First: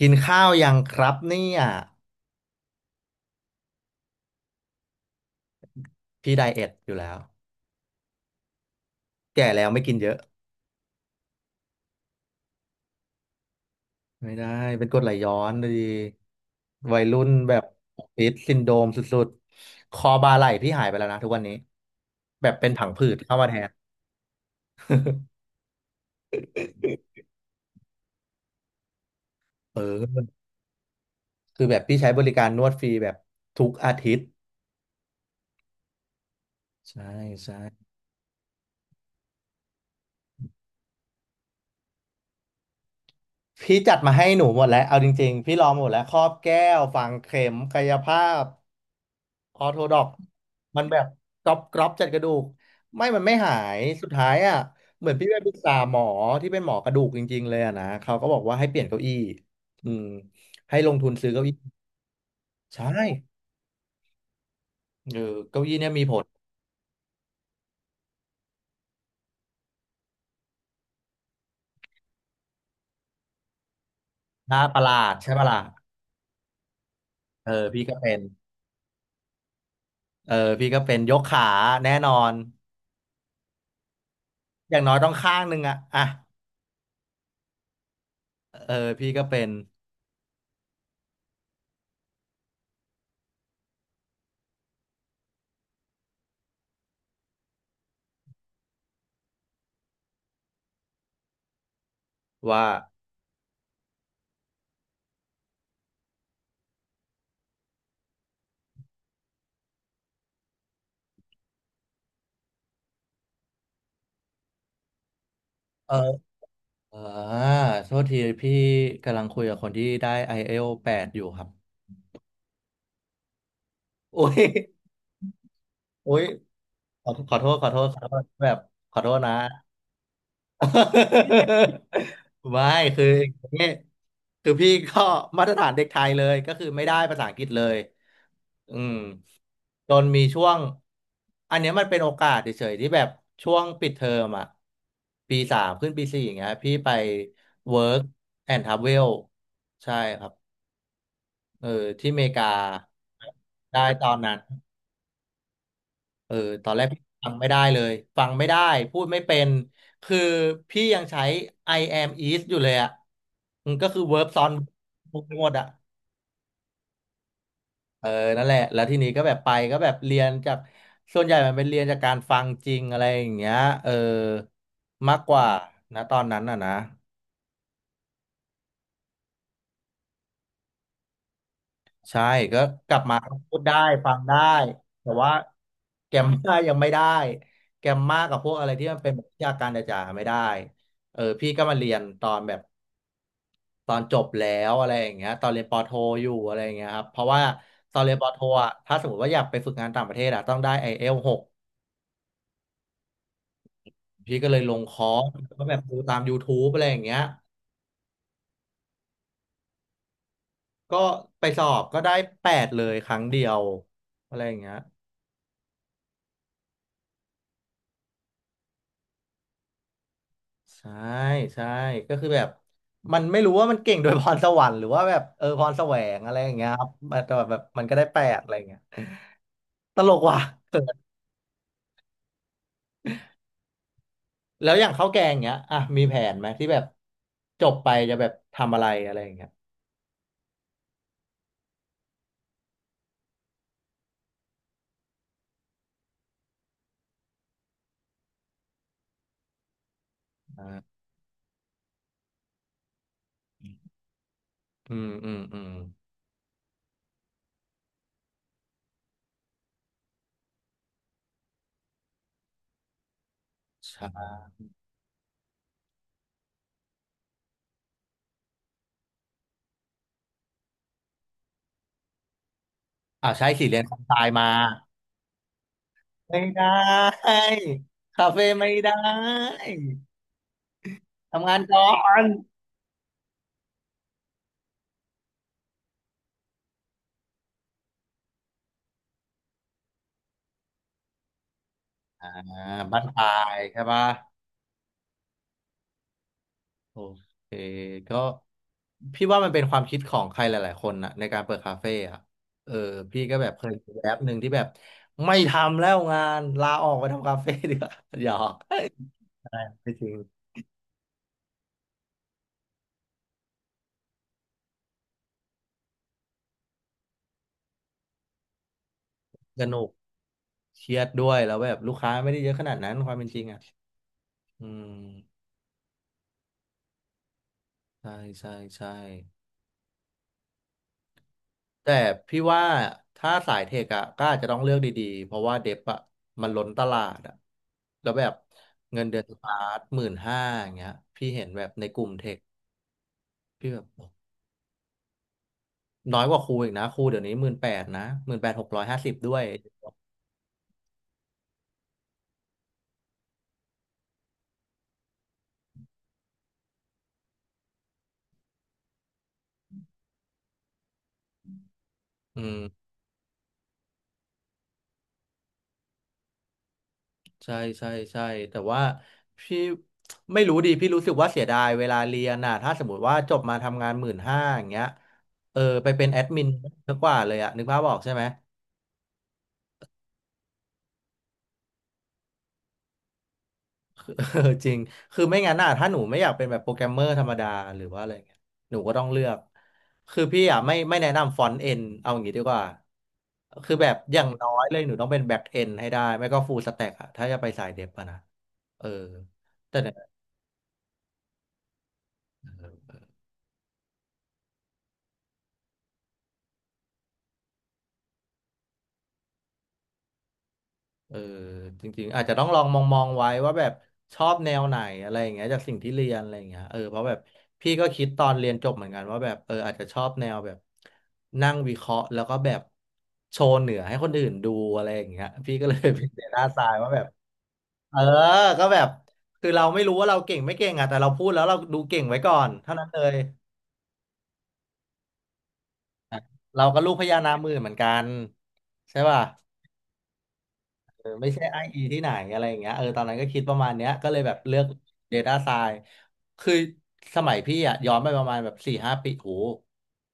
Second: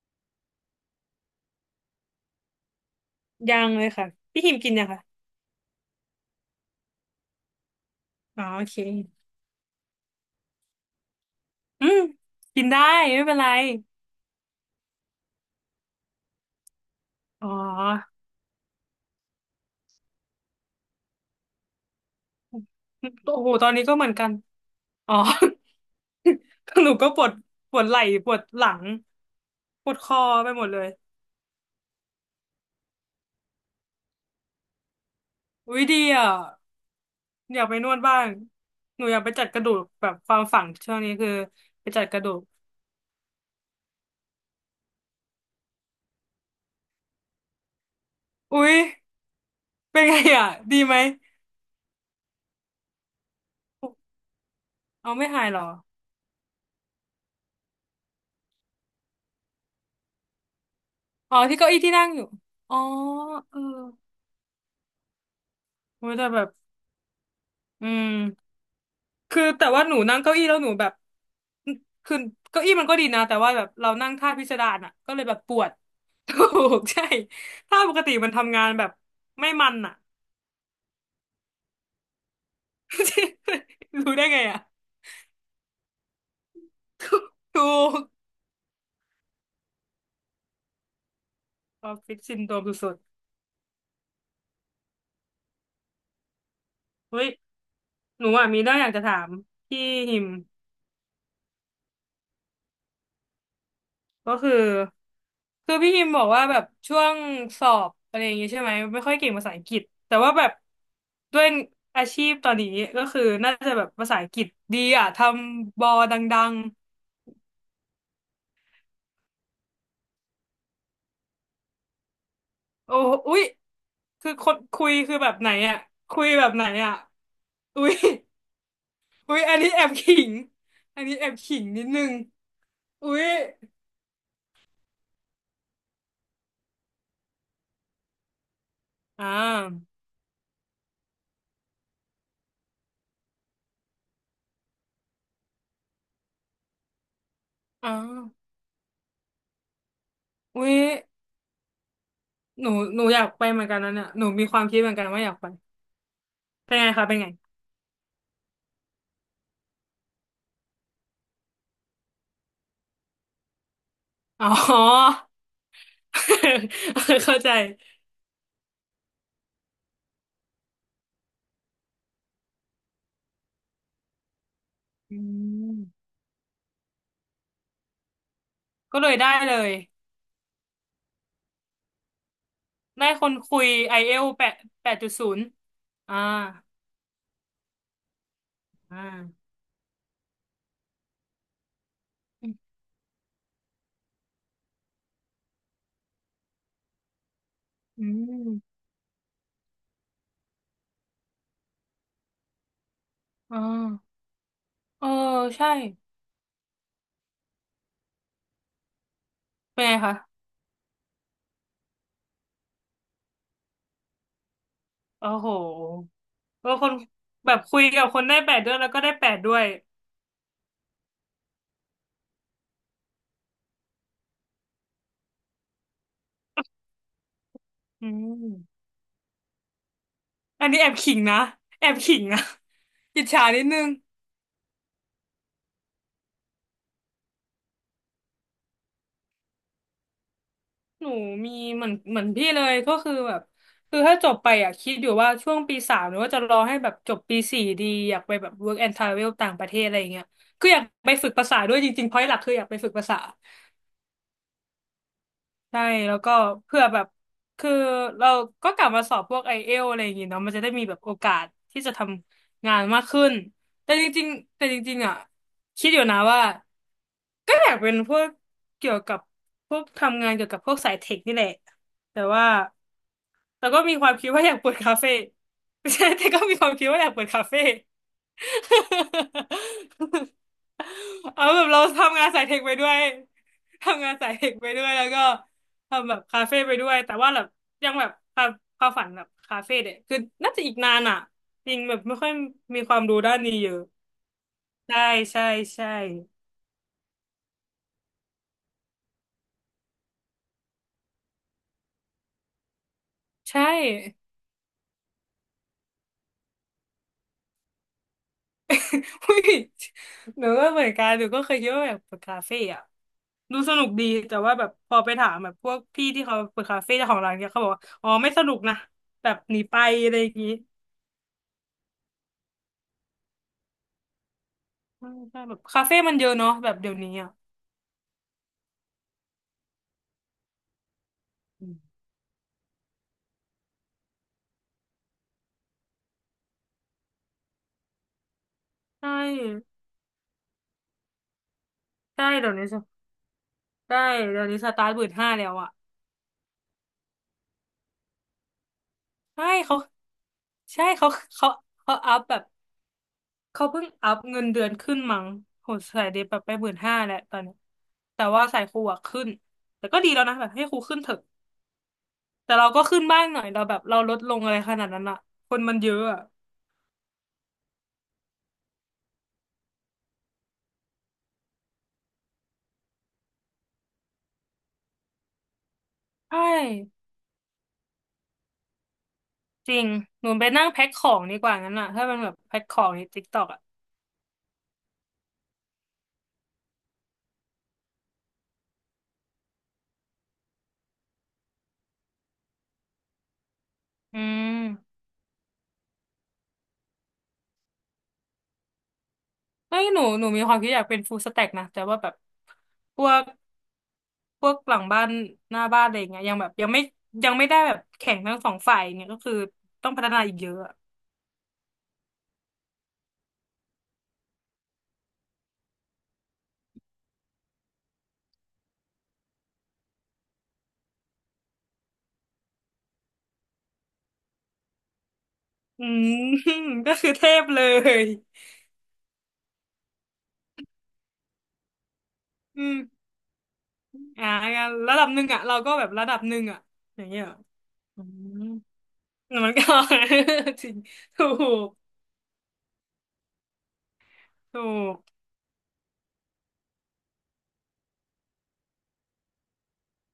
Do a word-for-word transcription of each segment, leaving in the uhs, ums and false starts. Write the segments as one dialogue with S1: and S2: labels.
S1: กินข้าวยังครับเนี่ย
S2: ยังเลยค่ะพี่หิมกินยังค่ะ
S1: พี่ไดเอทอยู่แล้ว
S2: อ๋อโอเค
S1: แก่แล้วไม่กินเยอะ
S2: อืมกินได้ไม่เป็นไร
S1: ไม่ได้เป็นกรดไหลย้อนดีวัยรุ่น
S2: อ๋อ
S1: แบบฟิตซินโดรมสุดๆคอบ่าไหล่พี่หายไปแล้วนะทุกวันนี้แบบเป็นผังผืด
S2: โอ้
S1: เข้ามา
S2: โห
S1: แท
S2: ตอ
S1: น
S2: นนี้ก็เหมือนกันอ๋อ หนูก็ปวดปวดไหล่ปวดหลัง
S1: เอ
S2: ปวดคอ
S1: อ
S2: ไปหมดเลย
S1: คือแบบพี่ใช้บริการนวดฟรีแบบทุกอาทิตย์
S2: อุ้ยดีอ่ะ
S1: ใช่ใช่
S2: อยากไปนวดบ้างหนูอยากไปจัดกระดูกแบบความฝังช่วงนี้คือไปจัดกระดูก
S1: พี่จัดมาให้หนูหมดแล้วเอาจริงๆพี่ลองหมดแล้วครอบแก้วฝังเข็มกายภาพ
S2: อุ้ย
S1: ออร์โธด
S2: เป็
S1: อ
S2: น
S1: ก
S2: ไงอ่ะดี
S1: มัน
S2: ไห
S1: แบ
S2: ม
S1: บกรอบกรอบจัดกระดูกไม่มันไม่หายสุดท้ายอ่ะเหมื
S2: เอา
S1: อนพี่
S2: ไม่
S1: ไป
S2: หา
S1: ป
S2: ย
S1: รึก
S2: เหรอ
S1: ษาหมอที่เป็นหมอกระดูกจริงๆเลยอะนะเขาก็บอกว่าให้เปลี่ยนเก้าอี้อืมให้ลงทุนซื้อ
S2: อ๋อ
S1: เก้าอี้
S2: ที่เก้าอี้ที่นั่งอยู่อ๋อ
S1: ใช่
S2: เออ
S1: เออเก้าอี้เนี่ยมี
S2: โอ
S1: ผ
S2: ย
S1: ล
S2: แต่แบบอืม คือแต่ว่าหนูนั่งเก้าอี้แล้วหนูแบบคือเก้าอี้มันก็ดีนะแต่ว่าแบบเรานั่งท่าพิส
S1: น่า
S2: ดา
S1: ป
S2: ร
S1: ระห
S2: อ่ะ
S1: ลา
S2: ก็
S1: ด
S2: เลย
S1: ใช่
S2: แบบ
S1: ปะ
S2: ป
S1: ล่ะ
S2: วด ถูกใช่
S1: เออ
S2: ท่า
S1: พี่
S2: ป
S1: ก็
S2: กติ
S1: เป็น
S2: มันทำงานแบบไม่มันอ่ะ
S1: เออพี่ก็เป็นยกขาแน่นอน
S2: รู้ได้ไงอ่ะ
S1: อย่างน้อยต้องข้างหนึ่งอะอ่ะ
S2: ถูก
S1: เออพี่ก็เป็น
S2: ออฟฟิศซินโดรมสุดๆเฮ้ยหนูอ่ะมีเรื่องอยากจะถามพี่หิม
S1: ว่า
S2: ก็คือคือพี่พิมพ์บอกว่าแบบช่วงสอบอะไรอย่างเงี้ยใช่ไหมไม่ค่อยเก่งภาษาอังกฤษแต่ว่าแบบด้วยอาชีพตอนนี้ก็คือน่าจะแบบภาษาอังกฤษดีอ่ะทำบอ
S1: เออ
S2: ดัง
S1: อ่าโทษทีพี่กำลังคุยกับคนที่ได้ไอ เอล แปดอยู่ครับ
S2: ๆโอ้อุ๊ย
S1: โอ้
S2: คือ
S1: ย
S2: คนคุยคือแบบไหนอ่ะ
S1: อุ้
S2: คุ
S1: ย
S2: ยแบบไหนอ่ะ
S1: ขอขอโทษขอโท
S2: อุ๊
S1: ษ
S2: ย
S1: ขอโทษแบบขอโทษนะ
S2: อุ๊ยอันนี้แอบขิงอันนี้แอบขิงนิดนึง
S1: ไม่คือ
S2: อุ๊
S1: อ
S2: ย
S1: ย่างนี้คือพี่ก็มาตรฐานเด็กไทยเลยก็คือไม่ได้ภาษาอังกฤษเลยอืม
S2: อ่
S1: จ
S2: า
S1: นมีช่วงอันเนี้ยมันเป็นโอกาสเฉยๆที่แบบช่วงปิดเทอมอ่ะปีสามขึ้นปีสี่อย่างเงี้ยพี่ไป
S2: อ่า
S1: work and travel ใช่ครับ
S2: อุ้ย
S1: เออที่อเมริกา
S2: หนูหนูอยากไปเหมือนกัน
S1: ได้
S2: นั่น
S1: ต
S2: น่ะ
S1: อน
S2: หนู
S1: นั้น
S2: มีความคิดเหมือนกันว่าอยากไป
S1: เออตอ
S2: เป็
S1: น
S2: น
S1: แร
S2: ไง
S1: กพี่
S2: คะเป็นไง
S1: ฟังไม่ได้เลย ฟังไม่ได้พูดไม่เป็นคือพี่ยังใช้ I am is อยู่เลยอ่ะอืมก็คือ verb ซ้อ
S2: อ๋
S1: น
S2: อ
S1: verb ไปหมดอ่ะ
S2: เข้าใจ
S1: เออนั่นแหละแล้วทีนี้ก็แบบไปก็แบบเรียนจากส่วนใหญ่มันเป็นเรียนจากการฟังจริงอะไรอย่างเงี้ยเออ
S2: อื
S1: มากกว่านะ
S2: ม
S1: ตอนนั้นอ่ะนะ
S2: ก็เลยได้เลย
S1: ใช่ก็กลับ
S2: ได้
S1: มา
S2: คน
S1: ก็พู
S2: คุ
S1: ด
S2: ย
S1: ได้
S2: ไอ
S1: ฟั
S2: เอ
S1: ง
S2: ล
S1: ได้
S2: แปดแปดจุ
S1: แต่
S2: ดศู
S1: ว่า
S2: นย์
S1: แก
S2: อ่า
S1: รมมายังไม่ได้แกรมมากับพวกอะไรที่มัน
S2: อ่า
S1: เป็นแบบวิชาการจ๋าๆไม่ได้เออพี่ก็มาเรียนตอนแบบ ตอนจบแล้วอะไรอย่างเงี้ยตอนเรียนปอโทอยู่อะไรอย่างเงี้ยครับเพราะว่าตอน
S2: อื
S1: เรียนปอโทอ่ะ
S2: ม
S1: ถ้าสมมติว่าอยากไปฝึกงานต่างประเทศอ่ะต้องได้ไอ เอล หก
S2: อ๋อ
S1: พี่ก็เลยลงค
S2: เอ
S1: อ
S2: อ
S1: ร์สก็
S2: ใช่
S1: แบบดูตาม YouTube อะไรอย่างเงี้ย
S2: เป็นไงคะ
S1: ก็ไปสอบก็ได้แปดเลยครั้งเดียวอะไรอย่างเงี้ย
S2: โอ้โหเออคนแบบคุยกับคนได้แปดด้วยแล้วก็ได้แปดด้วย
S1: ใช่ใช่ก็คือแบบมันไม่รู้ว่ามันเก่งโดยพรสวรรค์หรือว่าแบบเออพรแสวงอะไรอย่างเงี้ยครับแต่แบบมันก็ได้
S2: อื
S1: แปดอะไรอย่างเงี้ย
S2: ม
S1: ตลกว่ะ
S2: อันนี้แอบขิงนะ แอบขิงนะ อิจฉานิดนึง
S1: แล้วอย่างข้าวแกงเงี้ยอ่ะมีแผนไหมที่แบบจบไปจะแบบทำอะไรอะไรอย่างเงี้ย
S2: หนูมีเหมือนเหมือนพี่เลยก็คือแบบคือถ้าจบไปอ่ะคิดอยู่ว่าช่วงปีสามหรือว่าจะรอให้แบบจบปีสี่ดีอยากไปแบบ work and travel ต่างประเทศอะไรอย่างเงี้ยคืออยาก
S1: อ่า
S2: ไปฝึกภาษาด้วยจริงๆเพราะหลักคืออยากไปฝึกภาษา
S1: อืมอืมอืม
S2: ใช่แล้วก็เพื่อแบบคือเราก็กลับมาสอบพวกไอเอลอะไรอย่างงี้เนาะมันจะได้มีแบบโอกาสที่จะทำงานมากขึ้นแต่จ
S1: ใช่
S2: ริงๆแต่จริงๆอ่ะคิดอยู่นะว่าก็อยากเป็นพวกเกี่ยวกับพวกทำงานเกี่ยวกับพวกสายเทคนี่แหละแต่ว่า
S1: อ่าใช่สิ
S2: แต่
S1: เรี
S2: ก็
S1: ยนค
S2: มี
S1: อม
S2: ควา
S1: ไซ
S2: มคิดว่า
S1: มา
S2: อยากเปิดคาเฟ่ ไม่ใช่แต่ก็
S1: ไม่
S2: มี
S1: ได
S2: ความคิดว่าอยากเปิด
S1: ้
S2: คาเฟ่
S1: คาเฟ่ไม่ได้
S2: เอา
S1: ทำงาน
S2: แบบเรา
S1: ก่อ
S2: ทำ
S1: น
S2: งานสายเทคไปด้วยทำงานสายเทคไปด้วยแล้วก็ทำแบบคาเฟ่ไปด้วยแต่ว่าแบบยังแบบความความฝันแบบคาเฟ่เนี่ยคือน่าจะอีกนานอ่ะจริงแบบไม่
S1: อ่า
S2: ค่อยมีค
S1: บ้า
S2: วาม
S1: นป
S2: รู้
S1: ลา
S2: ด้านนี้
S1: ย
S2: เยอะ
S1: ใช่ปะ
S2: ใช่ใช่ใช่
S1: โอเคก็พี่ว่ามันเป็นความคิดของใครหลายๆคนนะในการเปิดคาเฟ่อะเออพี่ก็แบบเค
S2: ใช่
S1: ยมีแอปหนึ่งที่แบบไม่ทำแล้วงานลาออกไปทำคาเฟ่ ดีกว่าหยอก
S2: อุ้ย
S1: ใช่ไม่จริง
S2: หนูก็เหมือนกันหนูก็เคยคิดว่าแบบเปิดคาเฟ่อะดูสนุกดีแต่ว่าแบบพอไปถามแบบพวกพี่ที่เขาเปิดคาเฟ่เจ้าของร้านเนี่ยเขาบอกว่าอ๋อไม่สนุกนะแบบหนี
S1: ส
S2: ไป
S1: นุก
S2: อะไรอย่างงี้
S1: เครียดด้วยแล้วแบบลูกค้าไม่ได้เยอะขนาดนั้นความเป็นจริงอ่ะอืม
S2: ใช่ใช่แบบคาเฟ่มันเยอะเนาะแบบเดี๋ยวนี้อะ
S1: ใช่ใช่ใช่
S2: อื
S1: แต่
S2: ม
S1: พี่ว่าถ้าสายเทคอะก็อาจจะต้องเลือกดีๆเพราะว่าเดฟอะมันล้นตลาดอะแล้วแบบเงิ
S2: ใช
S1: นเดือนสตา
S2: ่
S1: ร์ทหมื่นห้าอย่างเงี้ยพี่เห็นแบบในกลุ่ม
S2: ใช่
S1: เทค
S2: เดี๋ยวนี้ส
S1: พี่แบบ
S2: ใช่เดี๋ยวนี้สตาร์ทหมื่นห้าแล้วอะ
S1: น้อยกว่าครูอีกนะครูเดี๋ยวนี้หมื่นแปดนะหมื่นแปดหกร้อยห้าสิบด้วย
S2: ใช่เขาใช่เขาเขาเขาอัพแบบเขาเพิ่งอัพเงินเดือนขึ้นมั้งโหสายเดบแบบไปหมื่นห้าแล้วตอนนี้แต่ว่าสายครูอะขึ้นแต่ก็ดีแล้วนะแบบให้ครูขึ้นเถอะ
S1: อื
S2: แต่
S1: ม
S2: เราก็ขึ้นบ้างหน่อยเราแบบเราลดลงอะไรขนาดนั้นอะคนมันเยอะอะ
S1: ใช่ใช่ใช่แต่ว่าพี่ไม่รู้ดิพี่รู้สึกว่าเสียดายเวลาเรียนน่ะถ้าสมมติว่าจบมาทำงานหมื่นห้าอย่างเงี้ยเออไปเป็นแอด
S2: ใช่
S1: มินดีกว่าเลยอะนึกภาพออกใช่ไหม
S2: จริงหนูไปนั่งแพ็คของดีกว่างั้นอะถ้ามันแบบแพ็คของในติ๊กต็อกอะ
S1: คือ จริงคือไม่งั้นน่ะถ้าหนูไม่อยากเป็นแบบโปรแกรมเมอร์ธรรมดาหรือว่าอะไรเงี้ยหนูก็ต้องเลือกคือพี่อะไม่ไม่แนะนำฟอนต์เอ็นเอาอย่างงี้ดีกว่าคือแบบอ
S2: อื
S1: ย่างน้อยเลยหนู
S2: ม
S1: ต้องเป็นแบ็กเอ็นให้ได้ไม่ก็ฟูลสแต็กอะถ้าจะไปสายเดฟอะนะเออแต่
S2: เฮ้ย
S1: เนี่ย
S2: หนูหนูมีความคิดอยากเป็นฟูลสแต็กนะแต่ว่าแบบพวกพวกหลังบ้านหน้าบ้านอะไรอย่างเงี้ยยังแบบยังไม่ยังไม่ได้แบบแข่งทั้งสองฝ่ายอย่างเนี่ยก็คือต้องพัฒนาอีกเยอะอะ
S1: เออจริงๆอาจจะต้องลองมองมองไว้ว่าแบบชอบแนวไหนอะไรอย่างเงี้ยจากสิ่งที่เรียนอะไรอย่างเงี้ยเออเพราะแบบพี่ก็คิดตอนเรียนจบเหมือนกันว่าแบบเอออาจจะชอบแนวแบบนั่งวิเคราะห์แล้วก็แบบโชว์เหนือให้คนอื่นดูอะไรอย่างเงี้ยพี่ก็เลย
S2: อื
S1: เป็น
S2: ม
S1: เดต้าไซน์ ว่า
S2: ก็
S1: แบบ
S2: คือเทพเล
S1: เออ
S2: ย
S1: ก็แบบคือเราไม่รู้ว่าเราเก่งไม่เก่งอะแต่เราพูดแล้วเราดูเก่งไว้ก่อน
S2: อื
S1: เท่า
S2: ม
S1: นั้นเลย
S2: อ่างั้นระดับหนึ่งอะเราก็แบบระดับหนึ่งอะ
S1: เราก็ลูก
S2: อ
S1: พ
S2: ย่าง
S1: ญา
S2: เงี้ยเหร
S1: นาค
S2: อ
S1: หมื่นเหมือนกั
S2: อื
S1: น
S2: ม
S1: ใช่ป่ะ
S2: มันก็ จริง
S1: เออ
S2: ถู
S1: ไม่ใช่อ้าง
S2: ก
S1: อิงที่ไหนอะไรอย่างเงี้ยเออตอนนั้นก็คิดประมาณเนี้ยก็เลยแบบเลื
S2: ถู
S1: อก
S2: ก
S1: Data Science คือสมัยพี่อะย้อนไปประมาณแบบสี่ห้าปีโห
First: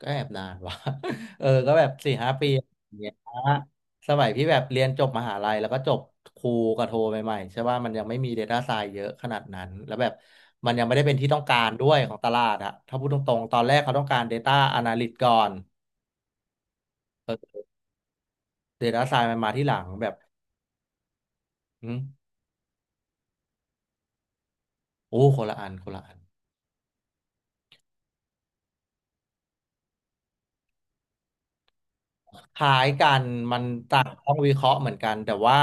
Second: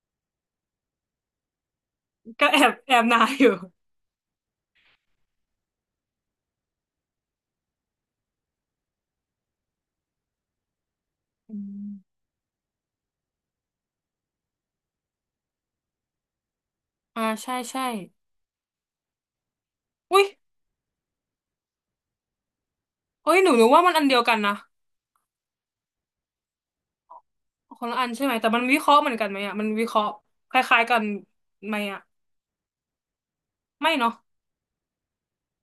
S1: ก็แอบนานว่ะ เออก็แบบสี่ห้าปี
S2: ก็แอบ
S1: อ
S2: แอ
S1: ย่าง
S2: บ
S1: เงี้ย
S2: นายอยู่
S1: สมัยพี่แบบเรียนจบมหาลัยแล้วก็จบครูกับโทใหม่ๆใช่ว่ามันยังไม่มี Data Science เยอะขนาดนั้นแล้วแบบมันยังไม่ได้เป็นที่ต้อง
S2: อื
S1: การด้
S2: ม
S1: วยของตลาดอะถ้าพูดตรงๆตอนแรกเขาต้องการ ดาต้า อนาลิสต์ ก่อน
S2: อ่าใช่ใช่
S1: ดาต้า ซายน์ มันมาที่หลังแบบ
S2: อุ้ย
S1: อืม
S2: เอุ้ยหนูหนูว่ามันอันเดียวกันนะ
S1: โอ้คนละอันคนละอัน
S2: คนละอันใช่ไหมแต่มันวิเคราะห์เหมือนกันไหมอ่ะมันวิเคราะห์คล้ายๆกันไหมอ่ะ
S1: คล้ายกันมัน
S2: ไม่
S1: ต่าง
S2: เนาะ
S1: ต้องวิเคราะห์เหมือนกันแต่ว่า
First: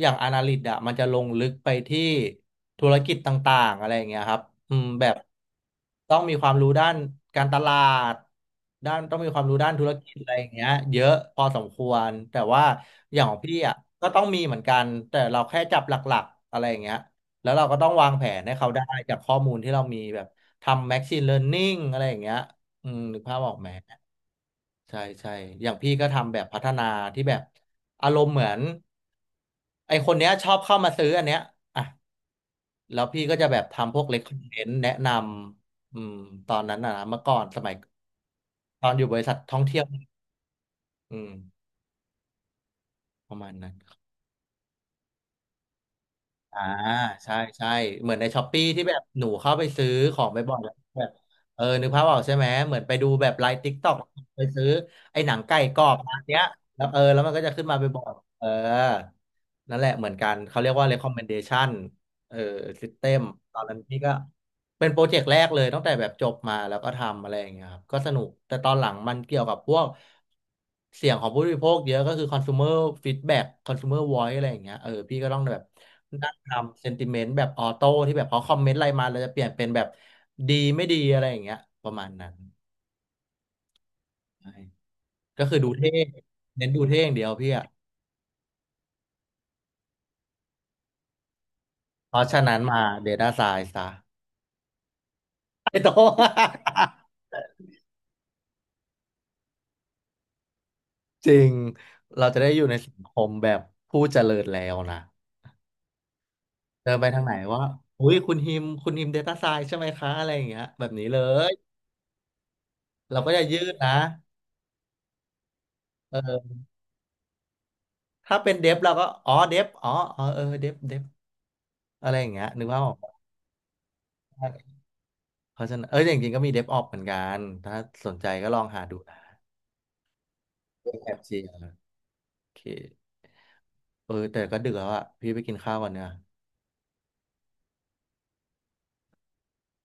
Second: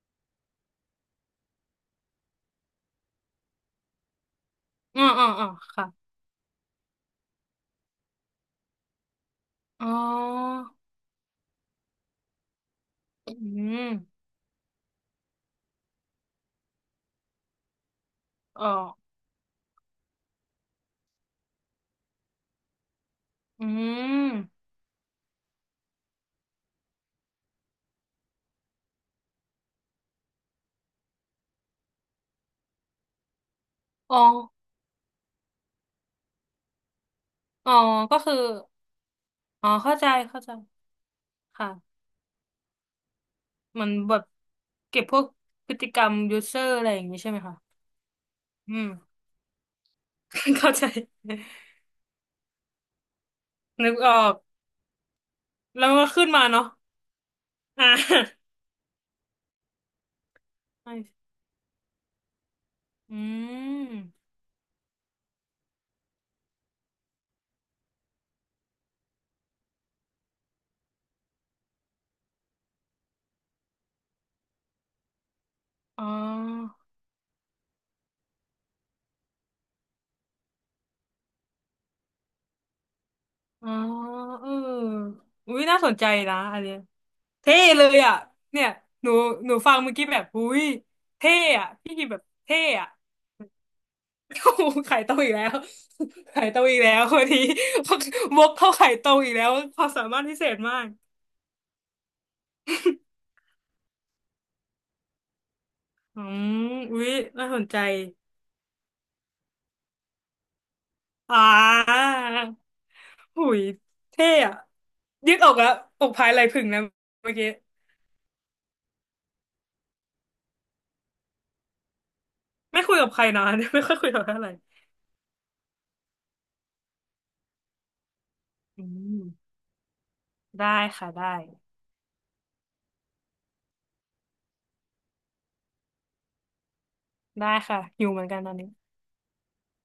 S1: อย่างอนาลิตอะมันจะลงลึกไปที่ธุรกิจต่างๆอะไรอย่างเงี้ยครับอืม
S2: อ่า
S1: แบบ
S2: อ่าอ่าค่ะ
S1: ต้องมีความรู้ด้านการตลาดด้านต้องมีความรู้ด้านธุ
S2: อ๋อ
S1: รกิจอะไรอย่างเงี้ยเยอะพอสมควรแต่ว่าอย่าง
S2: อื
S1: ของพี่อะ
S2: ม
S1: ก็ต้องมีเหมือนกันแต่เราแค่จับหลักๆอะไรอย่างเงี้ยแล้วเราก็ต้องวางแผนให้
S2: อ๋
S1: เขา
S2: อ
S1: ได้จากข้อมูลที่เรามีแบบทำ แมชชีน เลิร์นนิง อะไรอย่างเงี้ยอืมนึกภาพออก
S2: อื
S1: ไหม
S2: ม
S1: ใช่ใช่อย่างพี่ก็ทำแบบพัฒนาที่แบบอารมณ์เหมือนไอคนเนี้ยชอบเข้ามาซื้ออันเนี้ยอ่ะแล้วพี่ก็จะแบบทำพวก
S2: อ๋
S1: เล็
S2: อ
S1: กคอนเทนต์แนะนำอืมตอนนั้นนะนะเมื่อก่อนสมั
S2: อ๋อ
S1: ย
S2: ก็คือ
S1: ตอนอยู่บริษัทท่อง
S2: อ๋อ
S1: เที่ยว
S2: เข้าใจเข้าใจ
S1: อืม
S2: ค่ะ
S1: ประมาณนั้น
S2: มันแบบเก็บพวกพฤติกรรมยูเซอ
S1: อ่า
S2: ร์อะไรอย่างนี้ใช่
S1: ใช่
S2: ไหมคะ
S1: ใช่เหมือนในช้อปปี้
S2: อื
S1: ที่
S2: ม
S1: แบบหนูเข้าไปซื้อของไปบ่อ ยๆแล้
S2: เข้า
S1: ว
S2: ใจ
S1: แบบเออนึกภาพออกใช่ไหมเหมือนไปดูแบบไลฟ์ติ๊กต็
S2: นึ
S1: อก
S2: กออก
S1: ไปซื้อไอ้หนังไก่กร
S2: แล้
S1: อ
S2: วมั
S1: บ
S2: นก็
S1: ร้าน
S2: ขึ้น
S1: เนี้ย
S2: มาเนาะ
S1: แล้วเออแล้วมันก็จะขึ้นมาไป
S2: อ่า
S1: บ่อยๆเออนั่นแหละเหมือนกันเขาเรีย กว่า
S2: ใช่
S1: เรคคอมเมนเดชัน เออ
S2: อื
S1: ซิสเต็ม ตอนนั้นพี่ก็
S2: ม
S1: เป็นโปรเจกต์แรกเลยตั้งแต่แบบจบมาแล้วก็ทำอะไรอย่างเงี้ยครับก็สนุกแต่ตอนหลังมันเกี่ยวกับพวกเสียงของผู้บริโภคเยอะก็คือ คอนซูเมอร์ ฟีดแบ็ก คอนซูเมอร์ วอยซ์ อะไรอย่างเงี้ยเออพี่ก็ต้องแบบ
S2: อ๋อ
S1: นั่งทำ เซนทิเมนต์ แบบออโต้ที่แบบเขาคอมเมนต์อะไรมาเราจะเปลี่ยนเป็นแบบดีไม่ดีอะไรอย่างเงี้ยประมาณนั้น
S2: อ๋อเอ
S1: ใช่
S2: อ
S1: ก็
S2: อุ้
S1: คือ
S2: ย
S1: ดู
S2: น่าส
S1: เท่
S2: นใจนะอัน
S1: เน้น
S2: เนี้ย
S1: ดูเท่อย่างเดียวพี่
S2: เท่
S1: อะ
S2: เลยอ่ะเนี่ยหนูหนูฟังเมื่อกี้แบบอุ้ยเท่อ่ะพี่กิม
S1: เพ
S2: แบบ
S1: ราะฉะนั้
S2: เท่
S1: นมา
S2: อ่ะ
S1: data science ซะ
S2: โอ้โหไข่ตรงอีกแล้ว
S1: ไอ้โต
S2: ไข่ตรงอีกแล้วคนนี้ วกเข้าไข่ตรงอีกแล้วความสามารถพิเศษมาก
S1: จริงเราจะได้อยู่ในสังคมแบบผู้เจริญแล้วนะ
S2: อืม
S1: เดิน
S2: อุ้
S1: ไป
S2: ย
S1: ทางไหน
S2: น่าส
S1: ว่า
S2: นใจ
S1: อุ้ยคุณฮิมคุณฮิม Data Science ใช่ไหมคะ อะไรอย่างเงี้ยแบบนี้เล
S2: อ่
S1: ย
S2: า
S1: เราก็จะ
S2: หุ
S1: ยื
S2: ย
S1: ดนะ
S2: เท่อะยืดอกอะอกพายไหล่
S1: เออ
S2: ผึ่งนะเมื่อกี้
S1: ถ้าเป็นเดฟเราก็ อ๋อเดฟอ๋ออ๋อเออเดฟเดฟอะไรอย่างเงี้ยนึกว่า
S2: ไม่
S1: อ
S2: คุ
S1: อ
S2: ย
S1: ก
S2: กับใครนะ ไม่ค่อยคุยกับใครอะไร
S1: เพราะฉะนั้นเออจริงๆก็มีเดฟออ พี เหมือนกัน ถ้าสนใจก็ลองหา
S2: อื
S1: ดูนะ
S2: มได้
S1: เดฟ
S2: ค่ะ
S1: แอป
S2: ได้
S1: จีโอเคเออแต่ก็ดึกแล้วอะพี่ไปกินข้าวก่อนเนี่ย
S2: ได้ค่ะ อยู่เหมือนกันตอนนี้